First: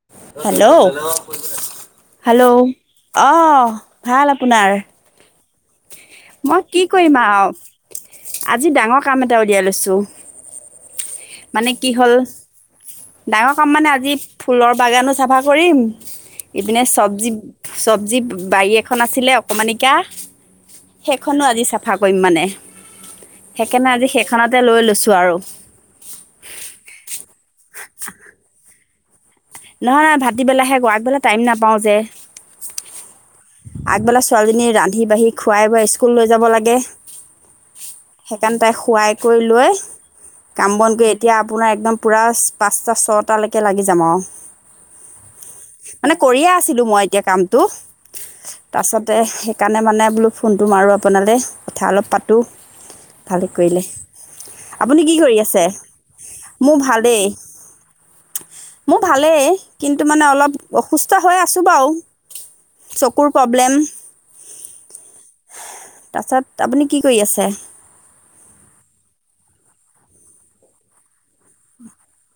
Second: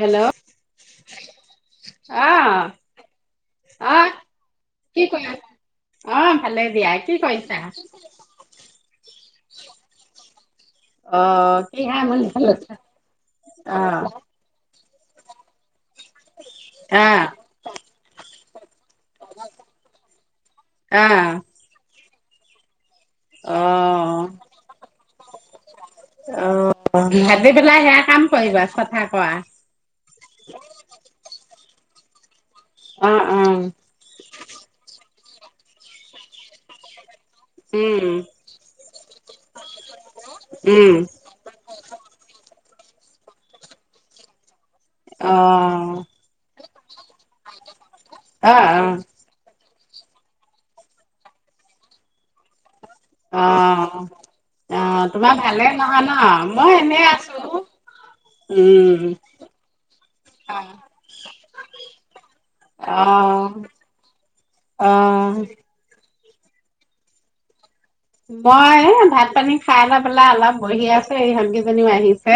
Hello hello hello আহ অ আহ ভাল আপোনাৰ কি কৰি আছা অ মই ভালে কি দিয়া কৰিম আৱ কৰিছা আজি ডাঙৰ কাম এটা উলিয়াই লৈছো অ মানে কি হা ম হ'ল ডাঙৰ কাম অ মানে আজি ফুল বাগানো চাফা কৰিম ইপিনে আহ চবজি চবজি বাৰী এখন আছিলে অকমানিকা আহ সেইখনো আজি চাফা চাফা কৰিম মানে অ সেইকাৰণে আজি সেইখনতে লৈ লৈছোঁ আৰু অ অ ভাবি পেলাই সেয়া কাম কৰিবা চফা হৱা নহয় নহয় ভাত দি পেলাই হে কৰোঁ আগবেলা টাইম নাপা পাওঁ যে [unintelligible] আগবেলা ছোৱালীজনী ৰান্ধি বাঢ়ি খুৱাই বুৱাই স্কুল লৈ যাব লাগে উম সেইকাৰণে তাই শোৱাই কৰি লৈ কাম বন উম কৰি এতিয়া আপোনাৰ একদম পুৰা পাঁচটা ছটালেকে লাগি যাম আৱ অ ছিলো মই এতিয়া কামটো অ অ তাপাছতে সে সেইকাণে মানে বোলো ফোনটো মাৰোঁ আপোনালে কথা অলপ পাতোঁ অ ভালেই কৰিলে অ আপুনি কি তোমাৰ কৰি আছে ভালে নহয় ন মই মোৰ এনে ভালেই আছো মোৰ উম ভালেই কিন্তু মানে অলপ অসুস্থ হৈ আছোঁ বাৰু। চকুৰ অঁহ প্ৰব্লেম অঁহ। তাৰছত আপুনি কি কৰি আছে? মই ভাত পানী খাই লৈ পেলাই অলপ বহি আছে স সংকেইজনীও আহিছে।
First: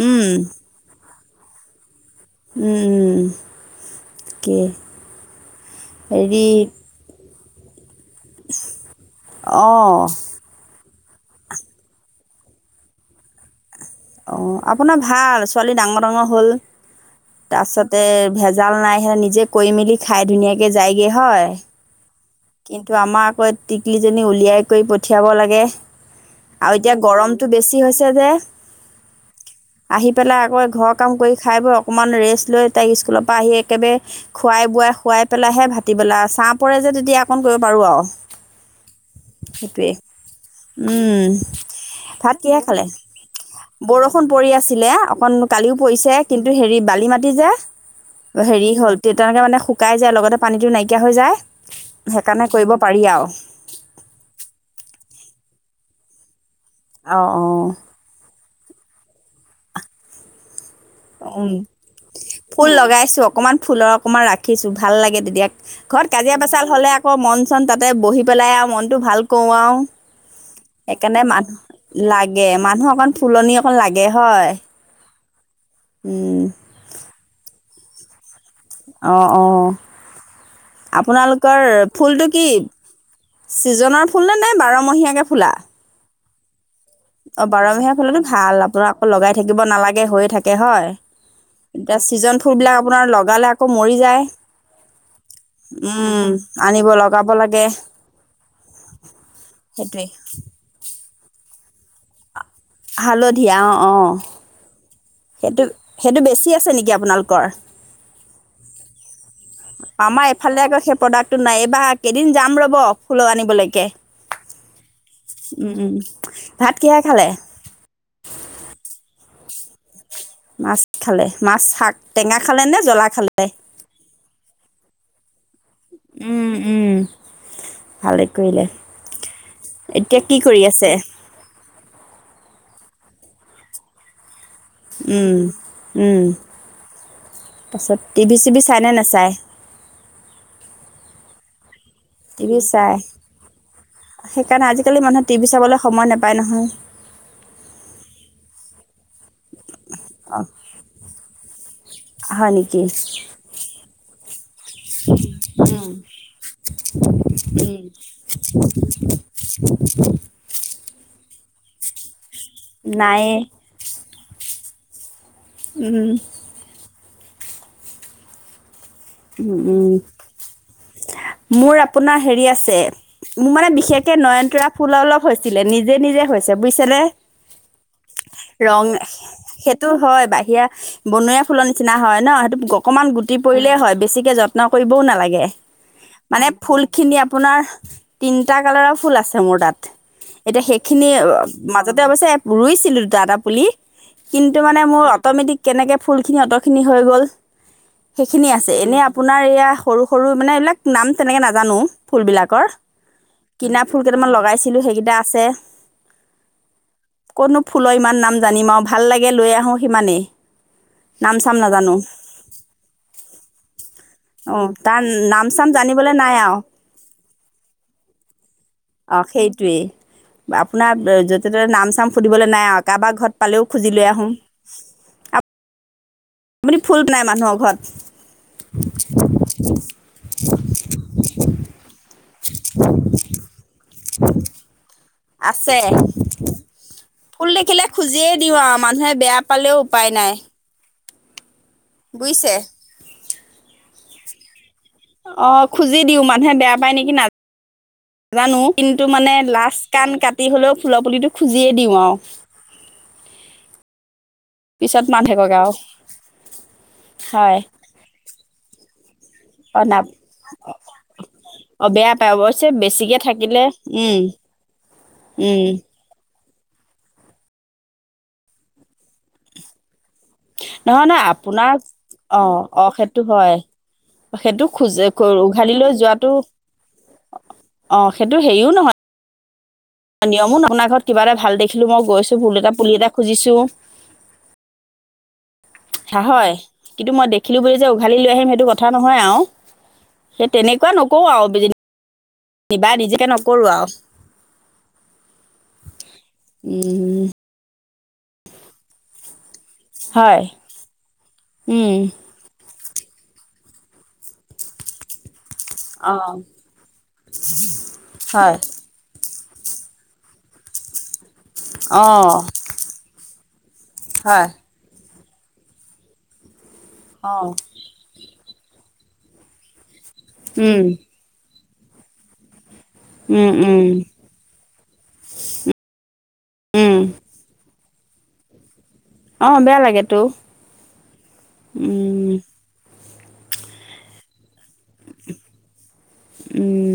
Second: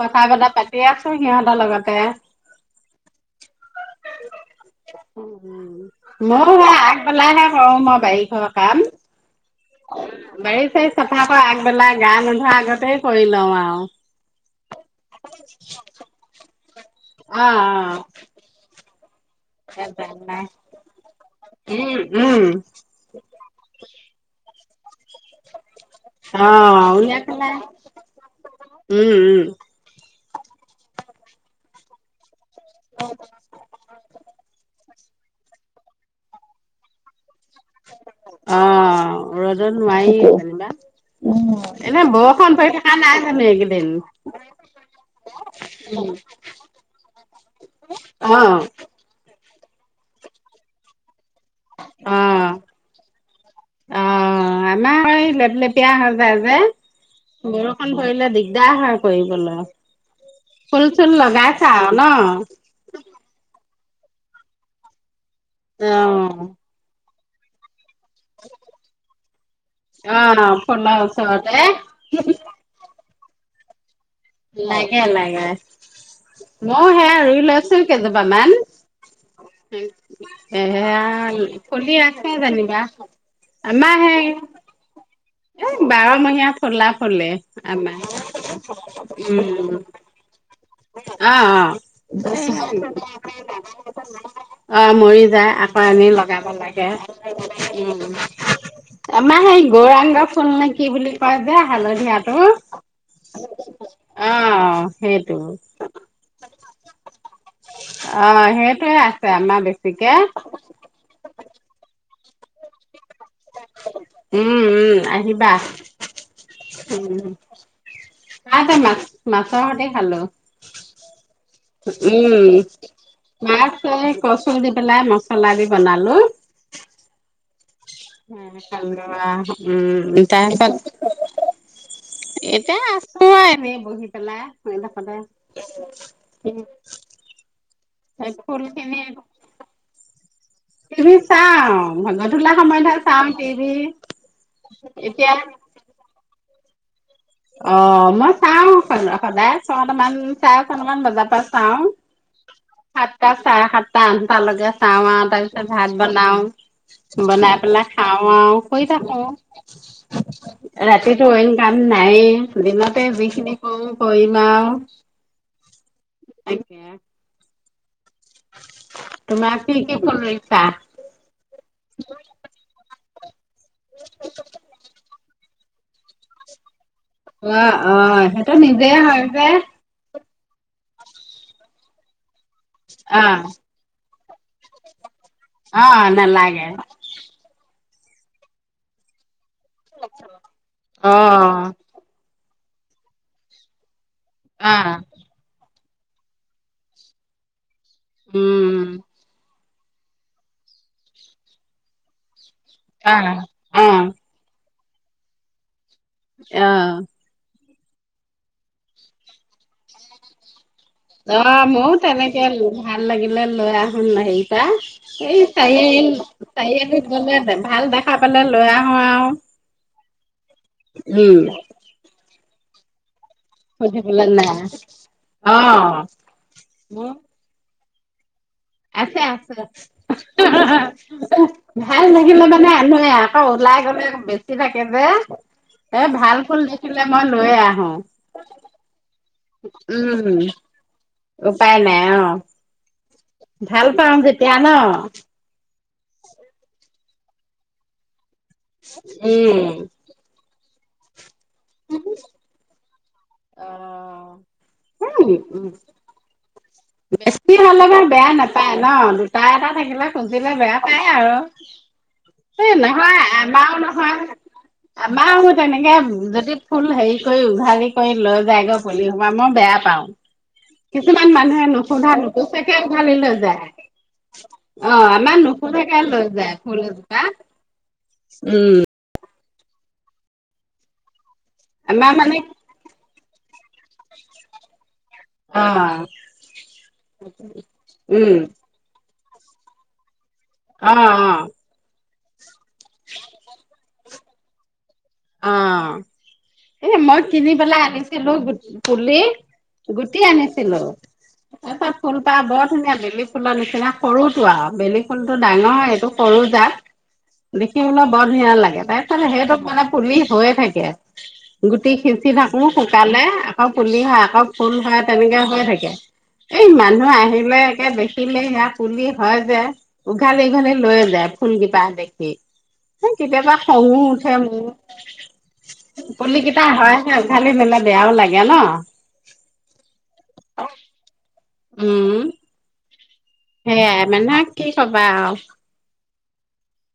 কথা বতা পাতিয়া। সিহঁতৰ লগতে। উম উম কি হেৰি, অ মই বাৰিষৰ কাম। অঁ। বাৰী চাৰী চাফা আগবেলা গা নন্ধোৱা আগতেই কৰি লওঁ আও। অঁ আপোনাৰ ভাল ছোৱালী ডাঙৰ ডাঙৰ হ'ল। অ তাৰ পাছতে ভেজাল নাই। [unintelligible] নিজে কৰি মেলি অ খাই নাই ধুনীয়াকে যায়গৈ হয়। উম। উম কিন্তু আমাৰ আকৌ টিকলিজনী উলিয়াই। কৰি পঠিয়াব লাগে। অ আৰু এতিয়া উলিয়াই গৰমতটো পেলাই বেছি হৈছে যে উম উম আহি পেলাই আকৌ ঘৰত। কাম কৰি খাই বৈ অকণমান ৰেষ্ট। লৈ তাই স্কুলৰ পৰা আহি একেবাৰে খোৱাই বোৱাই। খুৱাই পেলাইহে ভাতি পেলা ছাঁ পৰে তেতিয়া। অ কৰিব পাৰো আৰু অ ৰ'দত সেইটোৱে নোৱাৰি যেনিবা উম এনে ভাত বৰষুণ কিহে পৰি খালে থকা নাই জানো এইকেইদিন বৰষুণ পৰি আছিলে অকন কালিও পৰিছে কিন্তু হেৰি বালি মাটি যে অ হেৰি হল তেনেকে মানে। শুকাই যায় লগতে পানীতটো নাইকিয়া হৈ যায় অ সেইকাৰণে কৰিব পাৰি আৰু অ আমাৰ লেপ লেপিয়া হ। বাবে। অ', বৰষুণ ধৰিলে দিগদাৰ হয়। কৰিবলে। ফুল চুল অ', লগাইছা আও ন? ফুল লগাইছো অকমান ফুলৰ অকণমান ৰাখিছো ভাল লাগে তেতিয়া। ঘৰত কাজিয়া অ', পেচাল হ'লে। মন চন তাত। তাতে বহি পেলাই আৰু মনতটো ভাল কৰো আৰু অ', ফুলৰ সেইকাৰণে মানুহ ওচৰতে লাগে মানুহ অকণ। ফুলনি এখন লাগে। হয় লাগে, লাগে। এ উম ময়ো সেয়াই ৰুই লৈছোঁ। আছিল কেই জোপা মান। অ, অ। সেয়া আপোনালোকৰ ফুলি ফুলটো আছে কি? যেনিবা। আমাৰ চিজনৰ সেই ফুল নে নে বাৰমহীয়াকে ফুলা? মহীয়াত ফলা ফলে অ', বাৰমহীয়া আমাৰ। ফুলতো ভাল আপোনাৰ আকৌ লগাই উ থাকিব নালাগে হৈয়ে থাকে হয় অ, অ। এতিয়া ছিজন ফুলবিলাক আপোনাৰ লগালে আকৌ মৰি যায় অ। মৰি যায় আকৌ আমি উম লগাব আনিব লাগে। লগাব লাগে উ আমাৰ সেই সেইটোৱে গৌৰাংগ ফুল নে কি বুলি কয় লে হালধীয়াটো হালধীয়া অ, অ। অ। সেইটো, সেইটো বেছি আছে নেকি আপোনালোকৰ? অ, সেইটোয়ে আছে আমাৰ বেছিকে। আমাৰ এইফালে আকৌ সেই প্ৰডাক্টটো নাই এইবাৰ কেইদিন যাম ৰ'ব ফুলৰ আনি উম, উম। আহিবা। উম, উম। ভাত কিহে উম খালে আহ তমাক মাছৰ সতি খালো। মাছ খালে মাছ শাক টেঙা উম, খালে নে জ্বলা খালে মাছ কচু দি পেলাই মচলা দি বনালো। উম, উম। ভালে কৰিলে উম এতিয়া কি কৰি তাৰপত আছে এতিয়া আ খোৱাই এনে বহি তাৰছত টিভি চিভি চাইনে পেলাই নাচায় [unintelligible] টিভি চাওঁ। গধূলা টিভি চাই সময়তহে টিভি সেইকাৰণে আজিকালি মানুহে এতিয়া টিভি চাবলৈ সময় নাপায় নহয়। অ মই চাও স সদায়। ছটামান অঁ চাৰে ছটামান বজাৰ পৰা চাও। হয় নেকি সাতটা, চাৰে সাতটা, আঠটালৈকে চাও আৰু তাৰপিছত ভাত বনাও। বনাই পেলাই খাও আৰু শুই থাকো। ৰাতিত টো অইন কাম নাই। নাইয়ে। দিনতে নায়ে যিখিনি কৰোঁ, কৰিম আৰু। [inaudible] উম তাকে [unintelligible] উ তোমাৰ কি উম। কি ফুল ৰুইছা? মোৰ আপোনাৰ হেৰি আছে মোৰ মানে বিশেষকে নয়নতৰা ফুল অলপ হৈছে ছিলে নিজে - নিজে হৈছে বুইছেনে। অহ ', - অহ ', সেইটো নিজে হয় যে। সেয়া বনৰিয়া ফুলৰ নিচিনা হয় ন সেইটো অকমান গুটি অ' পৰিলেই হয়। বেছিকে যত্ন কৰিবও নালাগে। লাগে অ' মানে নালাগে ফুল খিনি আপোনাৰ। তিনিটা কালাৰৰ ফুল আছে। মোৰ তাত এতিয়া অ সেইখিনি অ' মাজতে অৱশ্যে ৰুইছিলো দুটা এটা পুলি কিন্তু মানে অ' মোৰ অট'মেটিক কেনেকে ফুলখিনি অঁতখিনি হৈ গ'ল। সেইখিনি আছে। আছে উম এনেই আপোনাৰ এয়া সৰু- সৰু মানে এইবিলাক নাম তেনেকে নাজানো ফুলবিলাক। কৰ অ' কিনা ফুল অ' কেইটামান লগাইছিলো সেই ক কিবা আছে অহ ', মো ফুলৰ ইমান নাম জানিম আও ভাল লাগে লৈ আহো সিমানেই নাম অহ চাম ', ময়ও নাজানো তেনেকে ভাল লাগিলে। লৰা শুন হেৰি পৰা অঁ তাৰ এই নাম চাম চাৰিআলি জানিবলৈ নাই আৰু -চাৰিআলিত গলে ভাল দেখা পালে লৰা অহ ', সেইটোৱে আপোনাৰ উম যতে ততে নাম চাম সুধিব লাগ নাই আও কাবা ঘৰত পালেও খুজি লৈ সুধিবলে আহোঁ নাই অহ ', আপুনি ফুল প্লাই মানুহৰ ঘৰত [unintelligible] আছে - আছে হহ', হা - হা ভাল লাগিলে মানে আনোয়ে আকৌ ওলাই গলে। বেছিভাগ থাকে যে আছে এ ভাল ফুল দেখিলে। মই ফুল লৈয়ে দেখিলে আহো খুজিয়ে দিওঁ আৰু মানুহে বেয়া পালেও উপায় উম নাই। উপায় নাই অহ বুজিছে ', ভাল পাাম যেতিয়া ন অ খুজি দিওঁ মানুহে বেয়া পায় নেকি নাজান নাজানো কিন্তু মানে লাষ্ট কাণ কাটি হ'লেও। ফুলপুলিটো খুজিয়ে দিওঁ আৰু পিছত মা উম হেককে অ', আৰু বেছি হয় হ'লে বাৰু বেয়া নাপায় ন তা এটা অ না থাকিলে খুচিলে বেয়া পায় আৰু অ বেয়া পায় অৱশ্যে এই নহয় বেছিকে থাকিলে আমাৰো নহয় উম আমাৰও ম উম তেনেকে যদি। ফুল হেৰি কৰি উভালি কৰি লৈ যায়গৈ পুলি সো মই বেয়া পাও। নহয় নহ আপোনাৰ অ নুপুচাকে অ উঘালি সেইটো লৈ হয় যায় সেইটো অ খোজে আমাৰ উঘাল নুসোধাকে লৈ যোৱাটো যায় ফুল এজোপা অ সেইটো হেৰিও উম নহয় নিয়মো আপোনাৰ ঘৰত কিবা এটা ভাল দেখিলো মই আমাৰ মানে গৈছোঁ ফুল এটা পুলি এটা খুজিছোঁ [unintelligible] হ হয় কিন্তু মই দেখিলো বুলি যে উঘালি লৈ উম আহিম সেইটো কথা নহয় আৰু সেই তেনেকুৱা অ অ নকৰো আৰু কিবা নিজকে নকৰো আৰু অ এ মই উম কিনি পেলাই আনিছো পুলি গুটি হয় আনিছিলো তাৰছ উম ফুলপাহ বৰ ধুনীয়া বেলি ফুলা নিচিনা সৰুতো আৰু বেলি ফুল টো ডাঙৰ হয় এইটো অ সৰু জাত দেখিবলৈ বৰ ধুনীয়া হয় লাগে তাৰ সেইটো মানে পুলি হৈ থাকে গুটি অ সিচি থাকো শুকালে আ পুলি শাক আ হয় ফুল শাক তেনেককাে হৈ থাকে এই মানুহ অ আহিলে একে দেখিলে ইয়াক চুলি হয় যে উঘালে উঘালে উম লৈ যায় ফুল কেই পা দেখি উম কেতিয়াবা উম খঙো উঠে মোৰ, পুলিকেইটা উম হয়হে উঘালি নিলে বেয়াও লাগে ন। অঁ বেয়া লাগে তো। উম সেয়াই মানে কি কবা আৰু, উম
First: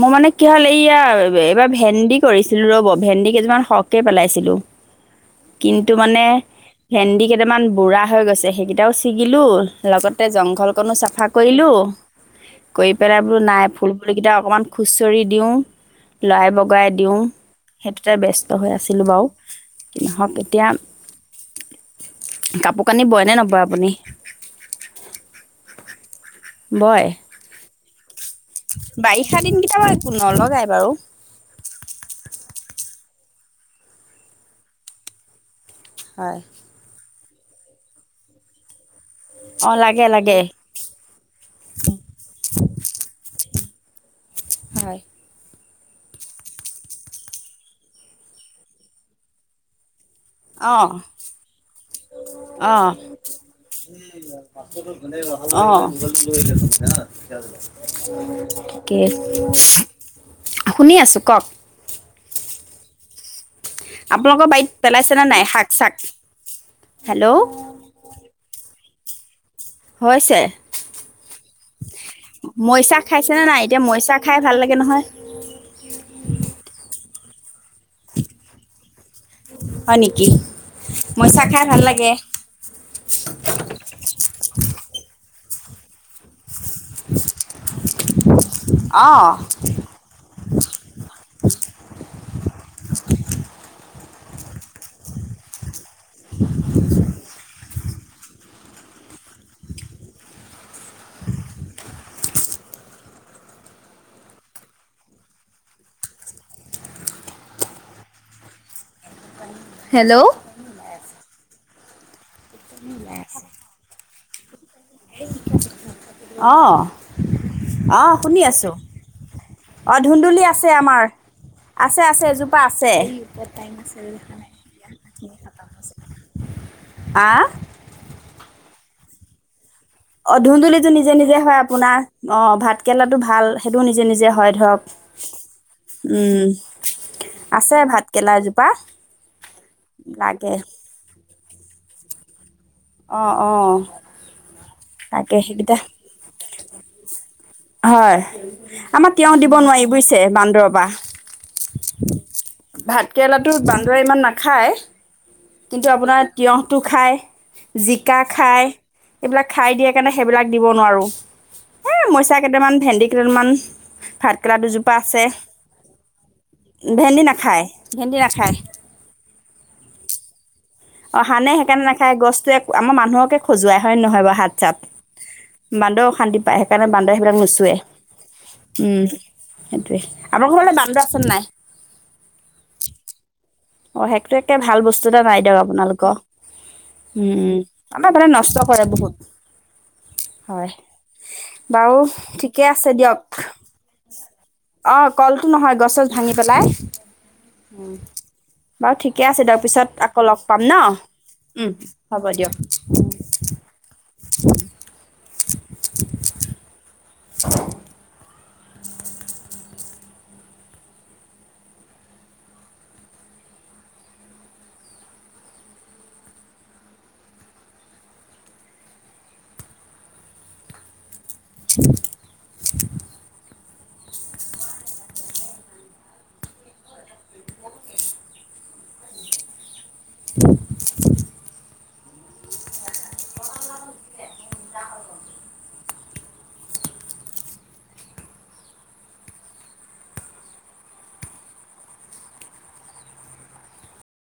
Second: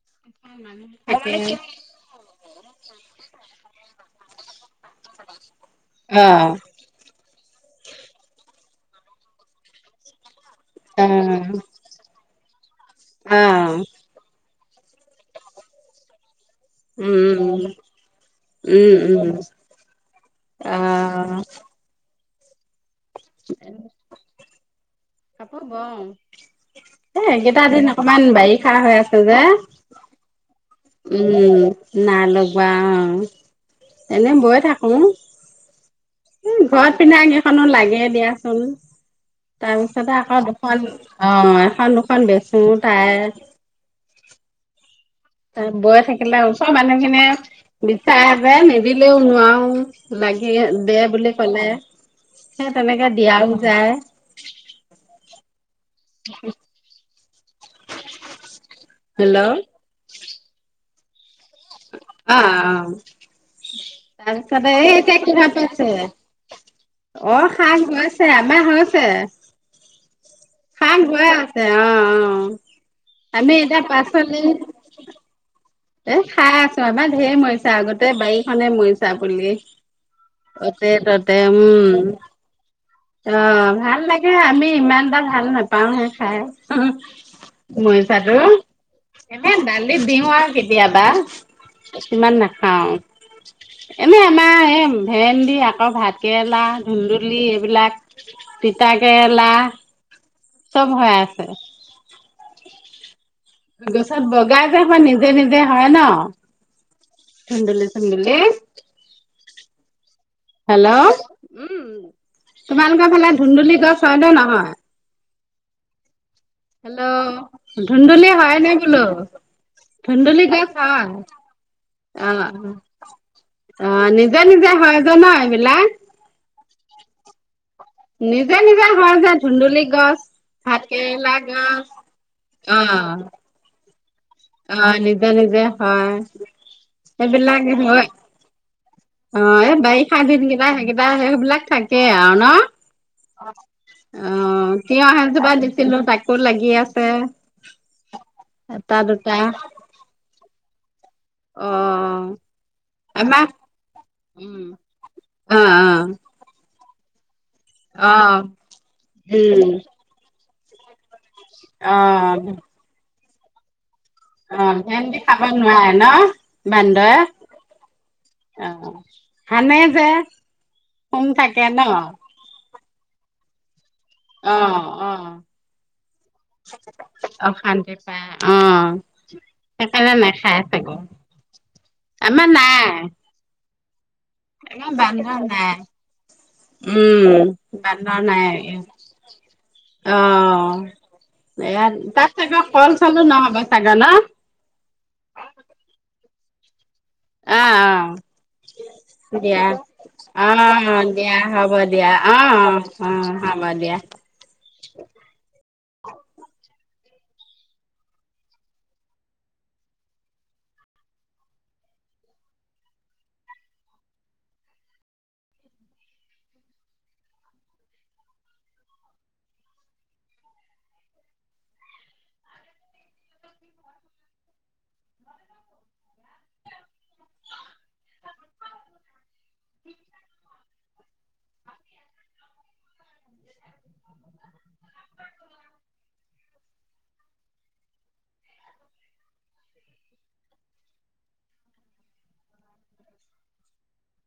মোৰ মানে কি হ'ল এইয়া তাৰমানে কি এইবাৰ ভেন্দি কৰিছো। ৰ'ব ভেন্দি কেইমান সৰহকে পেলাইছিলো। কিন্তু মানে অ ভেন্দি, কেইটামান বুঢ়া হৈ গৈছে সেইকেইটাও ছিগিলো লগতে জং -ঘলকণো চাফা কৰিলোঁ। কৰি পেলাই বোলো নাই ফুলবোৰ কেইটা অকমান খুছৰি দিও লৰাই বগৰাই বগৰাই দিওঁ সেইটোতে ব্যস্ত হৈ আছিলোঁ বাৰু ইহঁত এতিয়া। কাপোৰ কানি বয় নে নবয় আপুনি? বও বয় এ এইকেইটা দিন অকমান বাৰিষা হাঁহ হৈ আছ বাৰিষা যে দিনকেইটা বাৰু নলগাই বাৰু উম ন লগাও এনেই বৈ থাকোঁ। হয় উম ঘৰ পিন্ধাকে সেইখনো লাগে দিয়াচোন। অ লাগে তাৰপিছতে লাগে আকৌ দুখন অঁ এখন দুখন বেচো তাৰে হয় বৈ থাকিলে ওচৰৰ মানুহ খিনিয়ে বিচাৰে যে নিদিলেও নোৱাৰো। লাগি দে বুলি কলে সেই তেনেকে দিয়াও যায়, কি হেল্ল' শুনি আছোঁ কওক, অঁ অঁ আপোনালোকৰ বাৰীত তাৰপিছতে এই এতিয়া পেলাইছেনে কি নাই শাক পাইছে চাক হেল্ল' অঁ শাক হৈছে আমাৰ ছে। হৈছে অ অ মৰিচা খাইছেনে আমি নাই এতিয়া মৰিচা খাই পাচলি ভাল লাগে নহয়। এ খাই আছোঁ আমাৰ- সেই মই। আগতে বাৰীখনে মৰিছা পুলি হয় নেকি অতে ততে মৰিচা খাই ভাল উম লাগে অ ভাল লাগে আমি ইমান এটা ভ- ভাল নাপাওঁ হে খাই মৰিচাটো অ সিমান নাখাওঁ এনেই আমাৰ এই ভেনন্দি আকৌ ভাত কেৰেলা, ধুন্দুলি এইবিলাক তিতাকেৰেলা। চব হৈ আছে। গছত বগাই যে মই নিজে নিজে হৰে ন ধুন্দুলি চুন্দুলি। হেল্ল'। হেল্ল'। উম তোমালোকৰ ফালে ধুন্দুলি গছ হয় নে নহয়? অঁ হেল্ল' অঁ ধুন্দুলি শুনি হয় নে আছো বোলোঁ অঁ ধুন্দুলি আছে গছ আমাৰ হয়। আছে আছে অহ এজোপা আছে অহ নিজে নিজে হয় জানা এইবিলাক। আহ নিজে নিজে হয় যায় ধুন্দুলি। গছ অ ভাত ধুন্দুলিটো নিজে কেৰেলা নিজে হয় গছ আপোনাৰ অ ভাত কেৰেলাটো ভাল সেইটো নিজে। নিযে নিযে। হয় অ ধৰক নিজে নিজে হয় উম সেইবিলাক আছে ভাত হয় কেৰেলা এজোপা। অ এ বাৰিষা দিন লাগে কিটা হেকিটা। সেইবিলাক থাকে আৰু ন অ অ অ', তিয়হ তাকে এজোপা সেইকেইটা দিছিলো তাকো লাগি আছে। হয়। এটা আমাৰ তিয়ঁহ দুটা দিব নোৱাৰি বুইছে বান্দৰৰ পাহ। অ', ভাত আমাৰ কেৰেলাটো বান্দৰে ইমান উম, নাখায়। অ', কিন্তু অ', আপোনাৰ তিয়ঁহ। টো খাই। জিকা অ', খাই এইবিলাক উম, খাই দিয়ে কাৰণে সেইবিলাক। দিব নোৱাৰোঁ। হে মইচা অ', কেইটামান ভেন্দি- কেইদালমান। অ ভেন্দি খাব নোৱাৰে ন ভেন্দি নাখায় ভেন্দি নাখায় বান্দৰে অ সানে। [unintelligible] অ হানে সেইকাৰণে নাখায় গছটোৱে আমাৰ মানুহক। হকে খজোৱাই হয় নহয় বাৰু হাত অ', অ', চাত বান্দৰ অশান্তি পায় সেইকাৰণে বান্দৰ সেইবিলাক নুচোৱে অশান্তি পায় অ', উম সেইটোয়ে সেইকাৰণে আপোনাৰ নাখাই ঘৰলে চাগৈ বান্দৰ আছে নাই? আমাৰ নাই। অহ, সেকটো একে ভাল আমাৰ বস্তু এটা নাই বান্দৰ দিয়ক আপোনালোকৰ, উম, উম-উম। আমাৰ বান্দৰ মানে নাই নষ্ট কৰে বহুত হয় অ'। এয়া বাৰু তাত চাগে ঠিকে আছে কল চলো দিয়ক। নহ'ব চাগে ন? অহ কলটো নহয় গছ ভাঙি পেলাই। বাৰু ঠিকে অহ-অহ। আছে দিয়ক দিয়া। পিছত আকৌ লগ পাম ন অহ, দিয়া উম হ'ব দিয়া। হ'ব দিয়ক অহ-অহ, হ'ব দিয়া। [unintelligible]